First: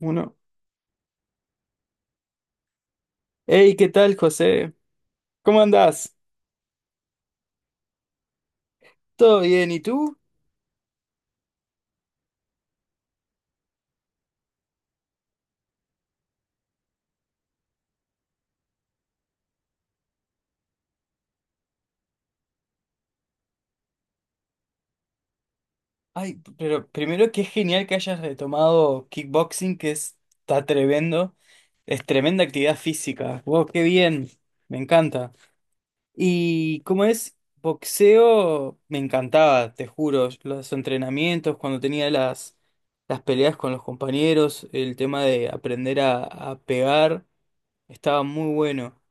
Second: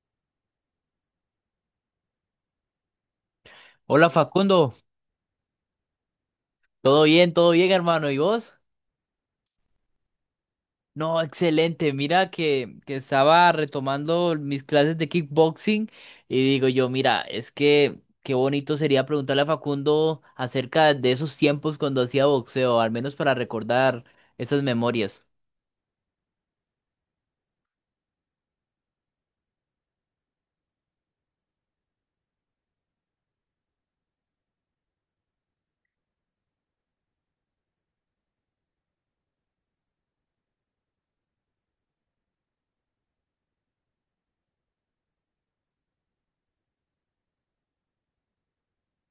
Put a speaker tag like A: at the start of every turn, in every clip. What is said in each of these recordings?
A: Uno. Hey, ¿qué
B: Hola
A: tal, José?
B: Facundo,
A: ¿Cómo andás?
B: todo bien hermano, ¿y vos?
A: ¿Todo bien? ¿Y tú?
B: No, excelente, mira que estaba retomando mis clases de kickboxing y digo yo, mira, es que qué bonito sería preguntarle a Facundo acerca de esos tiempos cuando hacía boxeo, al menos para recordar esas memorias.
A: Ay, pero primero que es genial que hayas retomado kickboxing, está tremendo. Es tremenda actividad física. Wow, qué bien. Me encanta. Y cómo es boxeo, me encantaba, te juro. Los entrenamientos, cuando tenía las peleas con los compañeros, el tema de aprender a pegar. Estaba muy bueno.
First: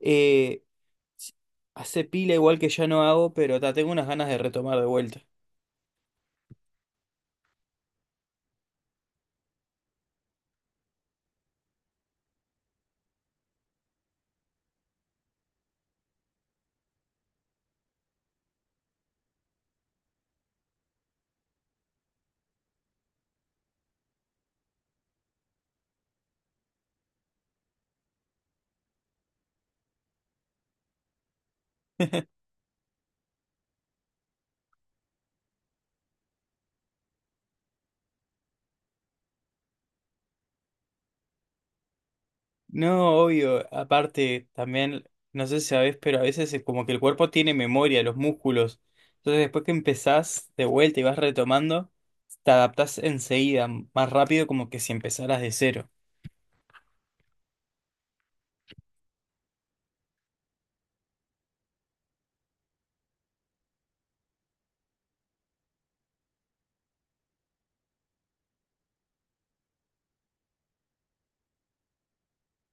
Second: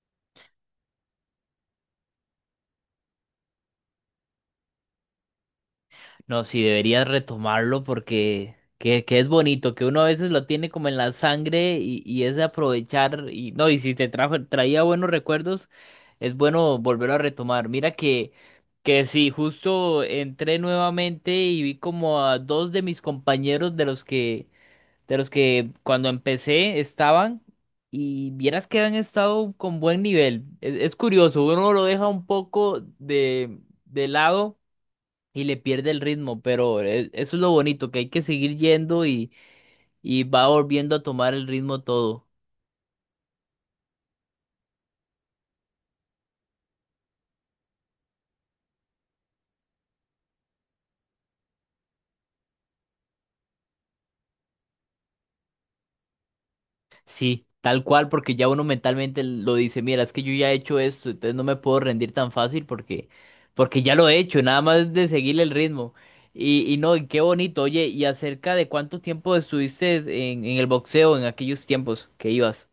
A: Eh, s- Hace pila igual que ya no hago, pero ta, tengo unas ganas de retomar de vuelta.
B: No, sí, deberías retomarlo porque que es bonito, que uno a veces lo tiene como en la sangre y es de aprovechar y no, y si te traía buenos recuerdos, es bueno volverlo a retomar. Mira que sí, justo entré nuevamente y vi como a dos de mis compañeros de los que cuando empecé estaban y vieras que han estado con buen nivel. Es curioso, uno lo deja un poco de lado y le pierde el ritmo, pero eso es lo bonito, que hay que seguir yendo y va volviendo a tomar el ritmo todo.
A: No, obvio. Aparte, también, no sé si sabes pero a veces es como que el cuerpo tiene memoria, los músculos. Entonces después que empezás de vuelta y vas retomando, te adaptás enseguida, más rápido como que si empezaras de cero.
B: Sí, tal cual, porque ya uno mentalmente lo dice, mira, es que yo ya he hecho esto, entonces no me puedo rendir tan fácil porque ya lo he hecho, nada más de seguir el ritmo. Y no, y qué bonito, oye, y acerca de cuánto tiempo estuviste en el boxeo en aquellos tiempos que ibas.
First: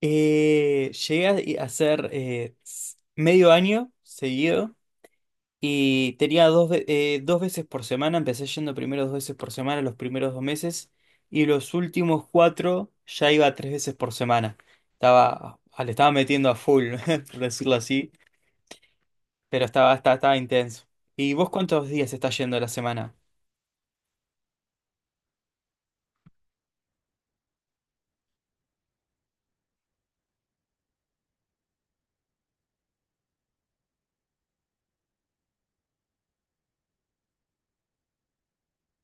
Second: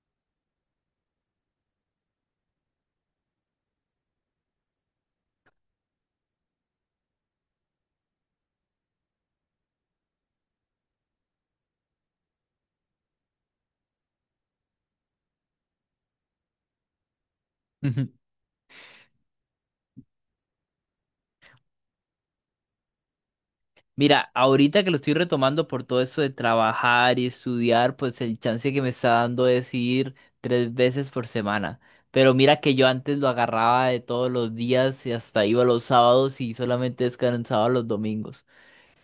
A: Llegué a hacer medio año seguido. Y tenía dos veces por semana, empecé yendo primero dos veces por semana los primeros dos meses y los últimos cuatro ya iba tres veces por semana. Le estaba metiendo a full, por decirlo así, pero estaba intenso. ¿Y vos cuántos días estás yendo a la semana?
B: Mira, ahorita que lo estoy retomando por todo eso de trabajar y estudiar, pues el chance que me está dando es ir 3 veces por semana. Pero mira que yo antes lo agarraba de todos los días y hasta iba los sábados y solamente descansaba los domingos.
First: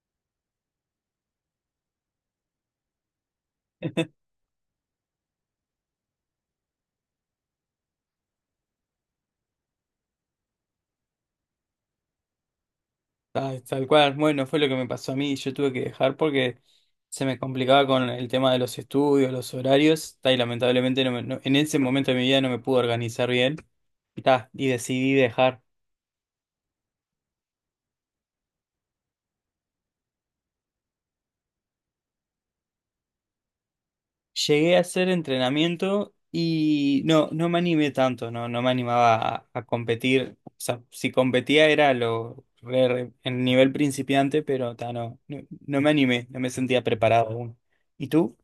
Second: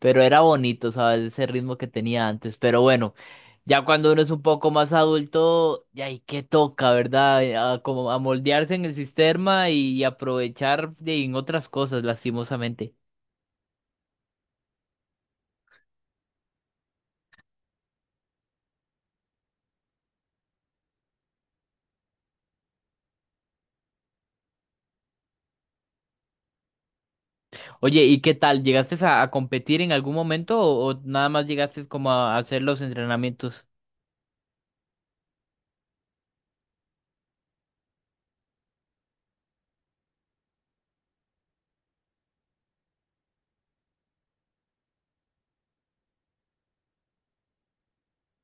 B: Pero era bonito, ¿sabes? Ese ritmo que tenía antes. Pero bueno, ya cuando uno es un poco más adulto, ya hay que toca, ¿verdad? Como a moldearse en el sistema y aprovechar en otras cosas, lastimosamente.
A: Ah, tal cual, bueno, fue lo que me pasó a mí, yo tuve que dejar porque se me complicaba con el tema de los estudios, los horarios, ta, y lamentablemente en ese momento de mi vida no me pude organizar bien y, ta, y decidí dejar.
B: Oye, ¿y qué tal? ¿Llegaste a competir en algún momento o nada más llegaste como a hacer los entrenamientos?
A: Llegué a hacer entrenamiento y no, no me animé tanto, no, no me animaba a competir. O sea, si competía era en nivel principiante, pero ta, no me animé, no me sentía preparado aún. ¿Y tú?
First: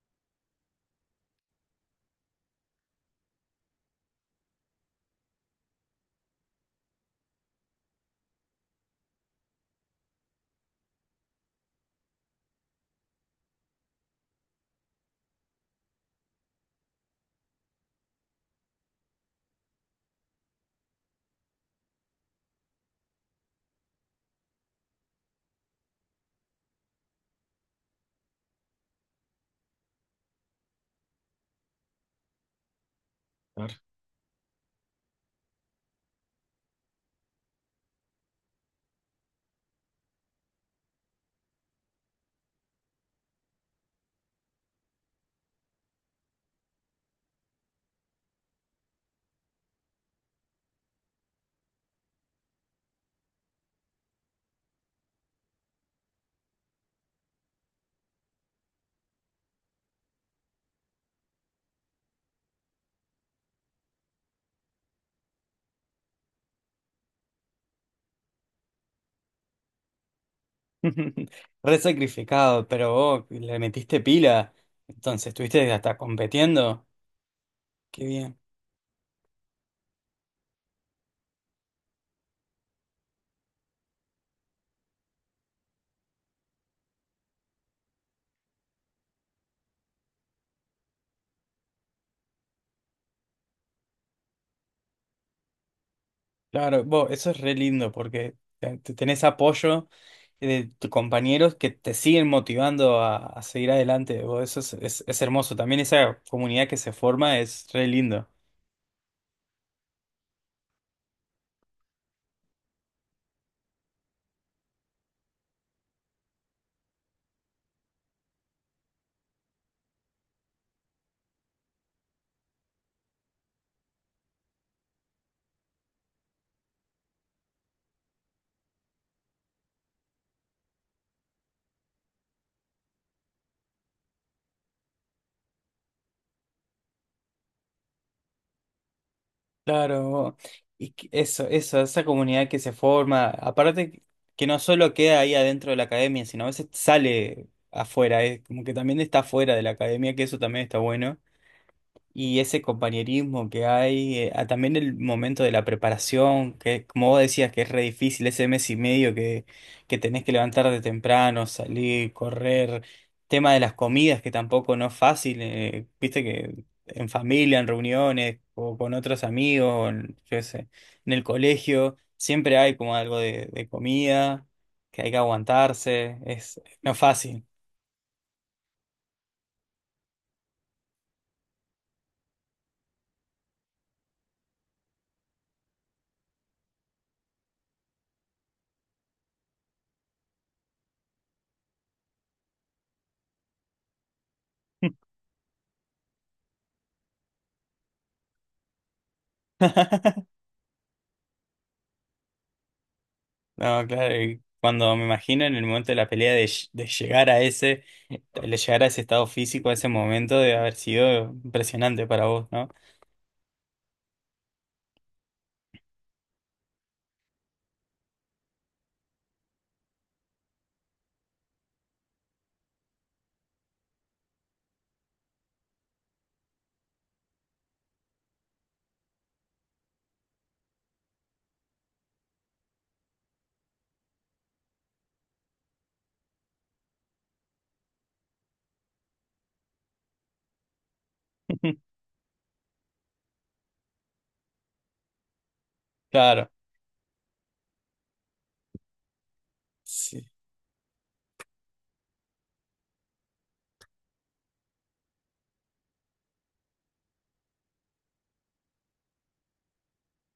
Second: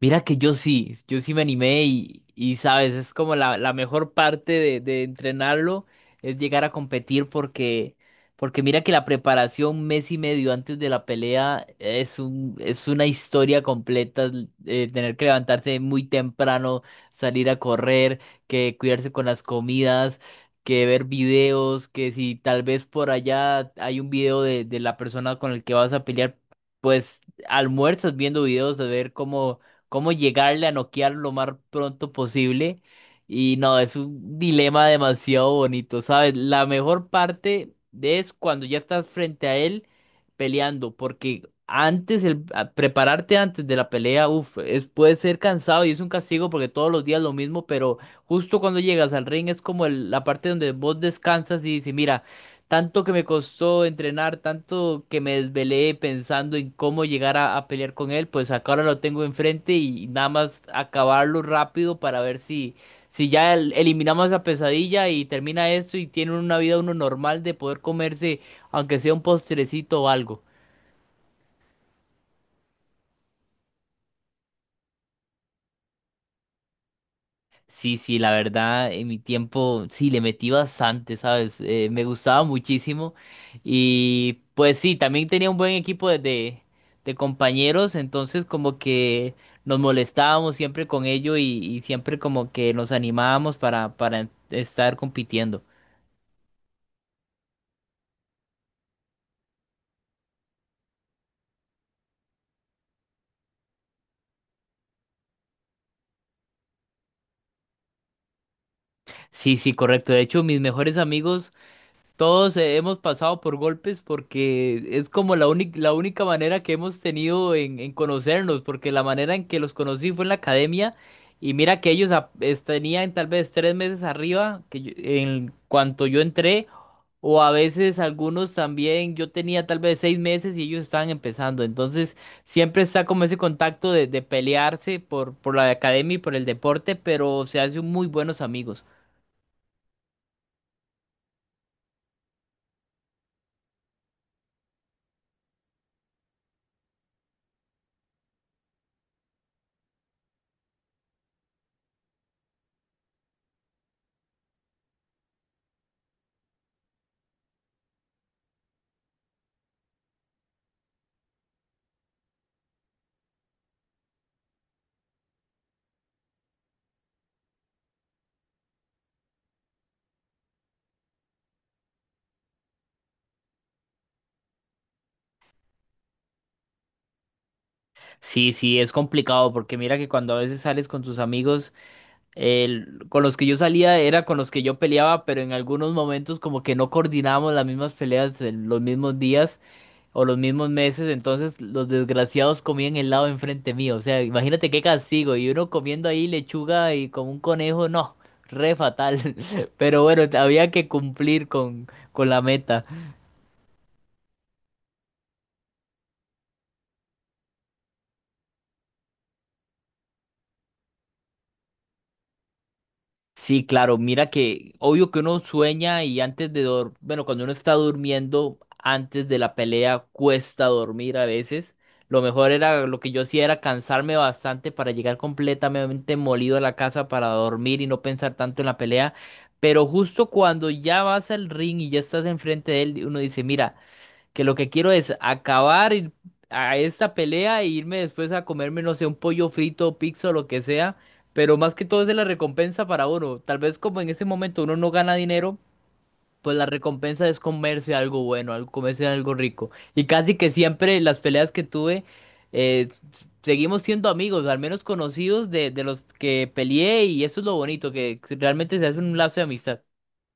B: Mira que yo sí, yo sí me animé y sabes, es como la mejor parte de entrenarlo, es llegar a competir porque mira que la preparación mes y medio antes de la pelea es una historia completa, tener que levantarse muy temprano, salir a correr, que cuidarse con las comidas, que ver videos, que si tal vez por allá hay un video de la persona con el que vas a pelear, pues almuerzas viendo videos de ver cómo llegarle a noquear lo más pronto posible. Y no, es un dilema demasiado bonito, ¿sabes? La mejor parte es cuando ya estás frente a él peleando, porque antes, prepararte antes de la pelea, uf, puede ser cansado y es un castigo porque todos los días lo mismo, pero justo cuando llegas al ring es como la parte donde vos descansas y dices, mira, tanto que me costó entrenar, tanto que me desvelé pensando en cómo llegar a pelear con él, pues acá ahora lo tengo enfrente y nada más acabarlo rápido para ver si ya eliminamos la pesadilla y termina esto y tiene una vida uno normal de poder comerse, aunque sea un postrecito o algo.
A: Re sacrificado, pero vos le metiste pila, entonces estuviste hasta competiendo.
B: Sí,
A: Qué
B: sí, la
A: bien.
B: verdad, en mi tiempo sí le metí bastante, ¿sabes? Me gustaba muchísimo. Y pues sí, también tenía un buen equipo de compañeros, entonces como que nos molestábamos siempre con ello y siempre como que nos animábamos para estar compitiendo.
A: Claro, bo, eso es re lindo porque tenés apoyo de tus compañeros que te siguen motivando a seguir adelante. Bo, eso es, es hermoso. También esa comunidad que se forma es re lindo.
B: Sí, sí, correcto. De hecho, mis mejores amigos. Todos hemos pasado por golpes porque es como la única manera que hemos tenido en conocernos, porque la manera en que los conocí fue en la academia y mira que ellos tenían tal vez 3 meses arriba que en cuanto yo entré, o a veces algunos también, yo tenía tal vez 6 meses y ellos estaban empezando, entonces siempre está como ese contacto de pelearse por la academia y por el deporte, pero se hacen muy buenos amigos.
A: Claro, bo, eso, esa comunidad que se forma, aparte que no solo queda ahí adentro de la academia, sino a veces sale afuera, como que también está afuera de la academia, que eso también está bueno. Y ese compañerismo que hay, ah, también el momento de la preparación, que como vos decías que es re difícil, ese mes y medio que tenés que levantar de temprano, salir, correr, tema de las comidas que tampoco no es fácil, viste que en familia, en reuniones, o con otros amigos, o en, yo qué sé, en el colegio, siempre hay como algo de comida, que hay que aguantarse, es no es fácil.
B: Sí, sí, es complicado porque mira que cuando a veces sales con tus amigos, con los que yo salía era con los que yo peleaba, pero en algunos momentos como que no coordinábamos las mismas peleas en los mismos días o los mismos meses, entonces los desgraciados comían helado enfrente mío, o sea, imagínate qué castigo, y uno comiendo ahí lechuga y como un conejo, no, re fatal, pero bueno, había que cumplir con la meta.
A: No, claro, y cuando me imagino en el momento de la pelea de llegar a ese, de llegar a ese estado físico, a ese momento, debe haber sido impresionante para vos, ¿no?
B: Sí, claro, mira que obvio que uno sueña y antes de dormir, bueno, cuando uno está durmiendo, antes de la pelea cuesta dormir a veces. Lo que yo hacía era cansarme bastante para llegar completamente molido a la casa para dormir y no pensar tanto en la pelea. Pero justo cuando ya vas al ring y ya estás enfrente de él, uno dice, mira, que lo que quiero es acabar a esta pelea e irme después a comerme, no sé, un pollo frito, pizza o lo que sea, pero más que todo es de la recompensa para uno. Tal vez como en ese momento uno no gana dinero,
A: Claro.
B: pues la recompensa es comerse algo bueno, comerse algo rico. Y
A: Sí,
B: casi que siempre las peleas que tuve, seguimos siendo amigos, al menos conocidos de los que peleé y eso es lo bonito, que realmente se hace un lazo de amistad.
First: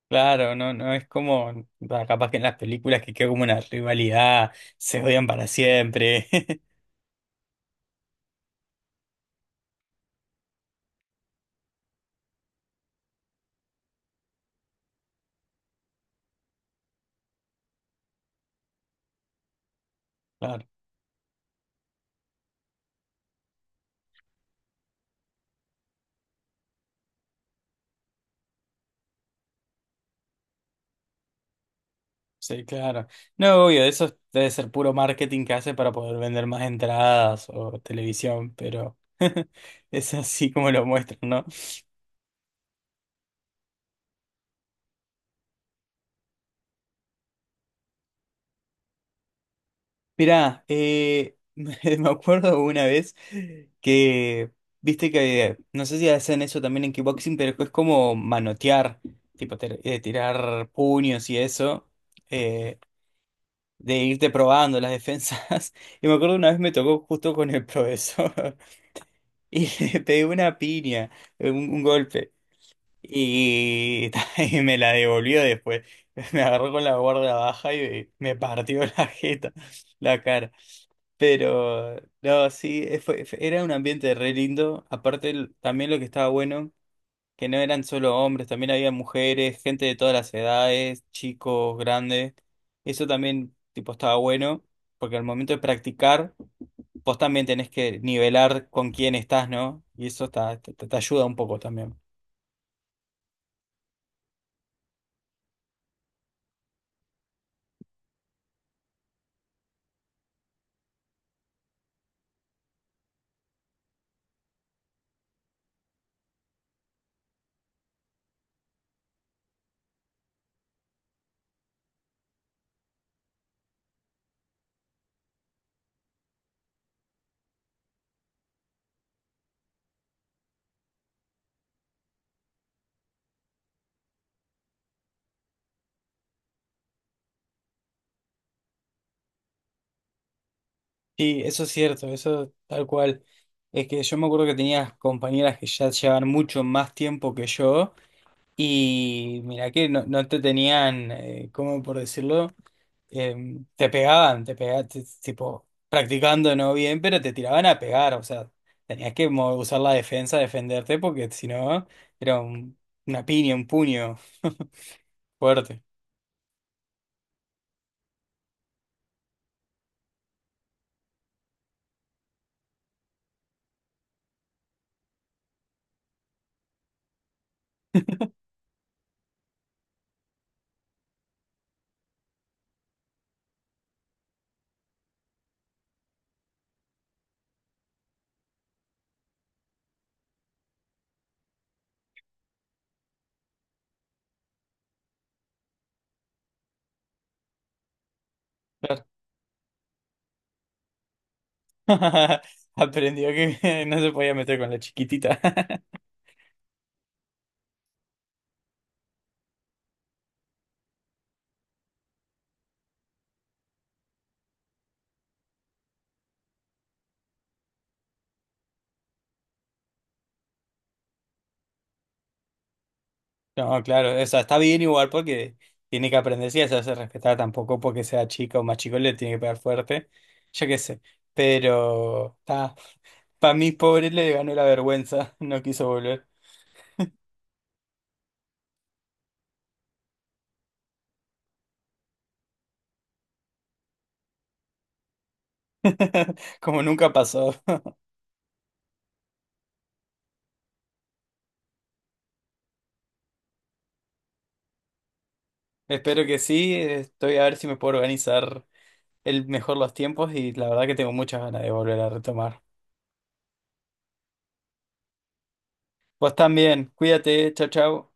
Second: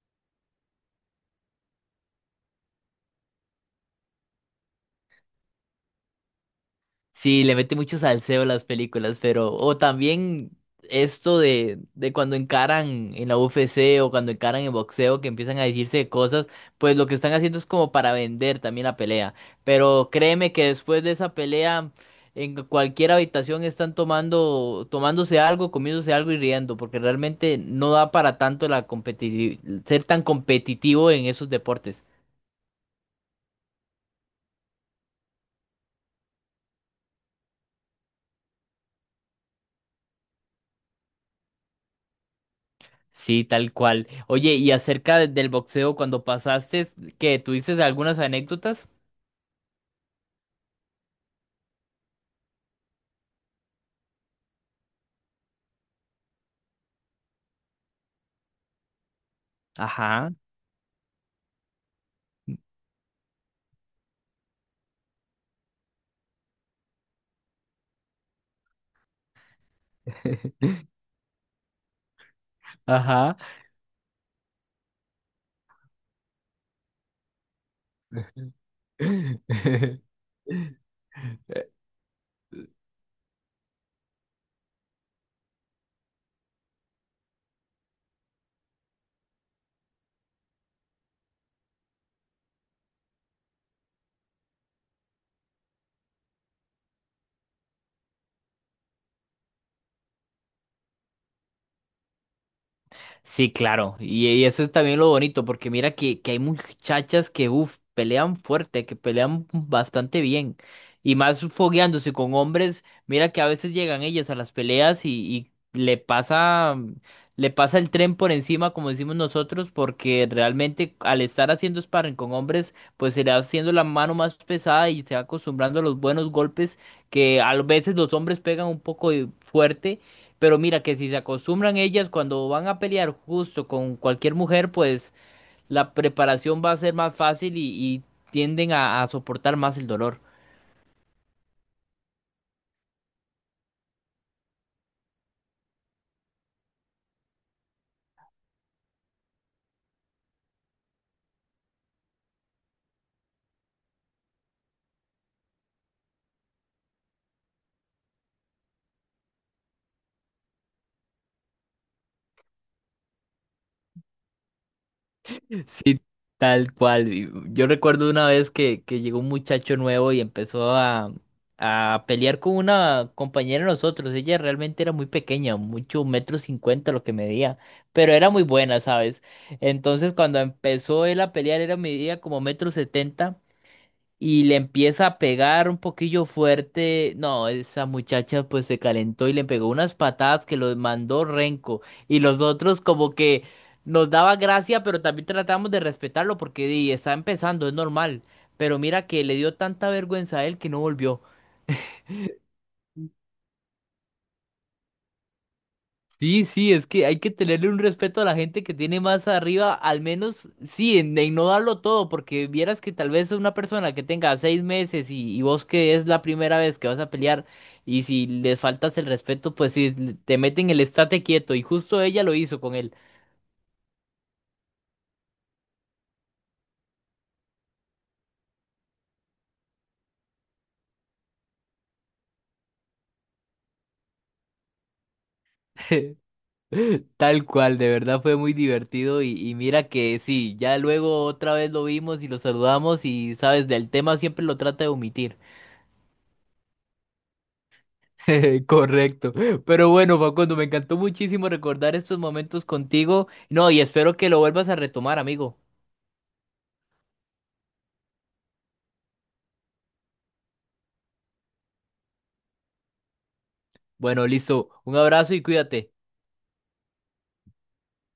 A: claro, no, no es como, bah, capaz que en las películas que queda como una rivalidad, se odian para siempre.
B: Sí, le mete mucho salseo a las películas, pero. O también esto de cuando encaran en la UFC o cuando encaran en boxeo, que empiezan a decirse cosas, pues lo que están haciendo es como para vender también la pelea. Pero créeme que
A: Claro,
B: después de esa pelea, en cualquier habitación están tomándose algo, comiéndose algo y riendo, porque realmente no da para tanto la competitividad, ser tan competitivo en esos deportes.
A: sí, claro. No, obvio, eso debe ser puro marketing que hace para poder vender más entradas o televisión, pero es así como lo muestran, ¿no?
B: Sí, tal cual. Oye, y acerca del boxeo, cuando pasaste, ¿qué? ¿Tuviste algunas anécdotas?
A: Mirá, me acuerdo una vez que, viste que, no sé si hacen eso también en kickboxing, pero es como manotear,
B: Ajá,
A: tirar puños y eso, eh, de irte probando las defensas. Y me acuerdo una vez me tocó justo con el profesor y le pegué una piña, un golpe,
B: ajá.
A: y, y me la devolvió después. Me agarró con la guardia baja y me partió la jeta, la cara. Pero, no, sí, era un ambiente re lindo. Aparte, también lo que estaba bueno, que no eran solo hombres, también había mujeres, gente de todas las edades, chicos, grandes. Eso también, tipo, estaba bueno, porque al momento de practicar, vos también tenés que nivelar con quién estás, ¿no? Y eso está- te- te ayuda un poco también.
B: Sí, claro. Y eso es también lo bonito, porque mira que hay muchachas que, uff, pelean fuerte, que pelean bastante bien. Y más fogueándose con hombres, mira que a veces llegan ellas a las peleas y le pasa el tren por encima, como decimos nosotros, porque realmente al estar haciendo sparring con hombres, pues se le va haciendo la mano más pesada y se va acostumbrando a los buenos golpes que a veces los hombres pegan un poco fuerte. Pero mira que si se acostumbran ellas cuando van a pelear justo con cualquier mujer, pues la preparación va a ser más fácil y tienden a soportar más el dolor.
A: Sí, eso es cierto, eso tal cual. Es que yo me acuerdo que tenías compañeras que ya llevaban mucho más tiempo que yo. Y mira que no, no te tenían, ¿cómo por decirlo? Em, te pegaban, tipo, practicando no bien, pero te tiraban a pegar, o sea, tenías que usar la defensa, defenderte, porque si no, era una piña, un puño fuerte.
B: Sí, tal cual. Y yo recuerdo una vez que llegó un muchacho nuevo y empezó a pelear con una compañera de nosotros. Ella realmente era muy pequeña, mucho metro cincuenta lo que medía, pero era muy buena, ¿sabes? Entonces cuando empezó él a pelear, era medía como metro setenta, y le empieza a pegar un poquillo fuerte. No, esa muchacha pues se calentó y le pegó unas patadas que los mandó renco. Y los otros como que nos daba gracia, pero también tratamos de respetarlo porque di, está empezando, es normal. Pero
A: Claro.
B: mira que le dio tanta vergüenza a él que no volvió.
A: Aprendió que no se podía meter con la chiquitita.
B: Sí, sí, es que hay que tenerle un respeto a la gente que tiene más arriba, al menos, sí, en no darlo todo, porque vieras que tal vez una persona que tenga 6 meses y vos que es la primera vez que vas a pelear, y si les faltas el respeto, pues sí, te meten el estate quieto, y justo ella lo hizo con él.
A: No, claro, o sea, está bien igual porque tiene que aprender, sí, a hacerse respetar tampoco porque sea chica o más chico le tiene que pegar fuerte, yo qué sé, pero está, para mí pobre le ganó la vergüenza, no quiso volver,
B: Tal cual, de verdad fue muy divertido y mira que sí, ya luego otra vez lo vimos y lo saludamos y sabes, del tema siempre lo trata de omitir.
A: como nunca pasó.
B: Correcto. Pero bueno, Facundo, me encantó muchísimo recordar estos momentos contigo. No, y espero que lo vuelvas a retomar, amigo.
A: Espero que sí, estoy a ver si me puedo organizar el mejor los tiempos y la verdad que tengo muchas ganas de volver a retomar.
B: Bueno, listo. Un abrazo y cuídate.
A: Vos también, cuídate, chao, chao.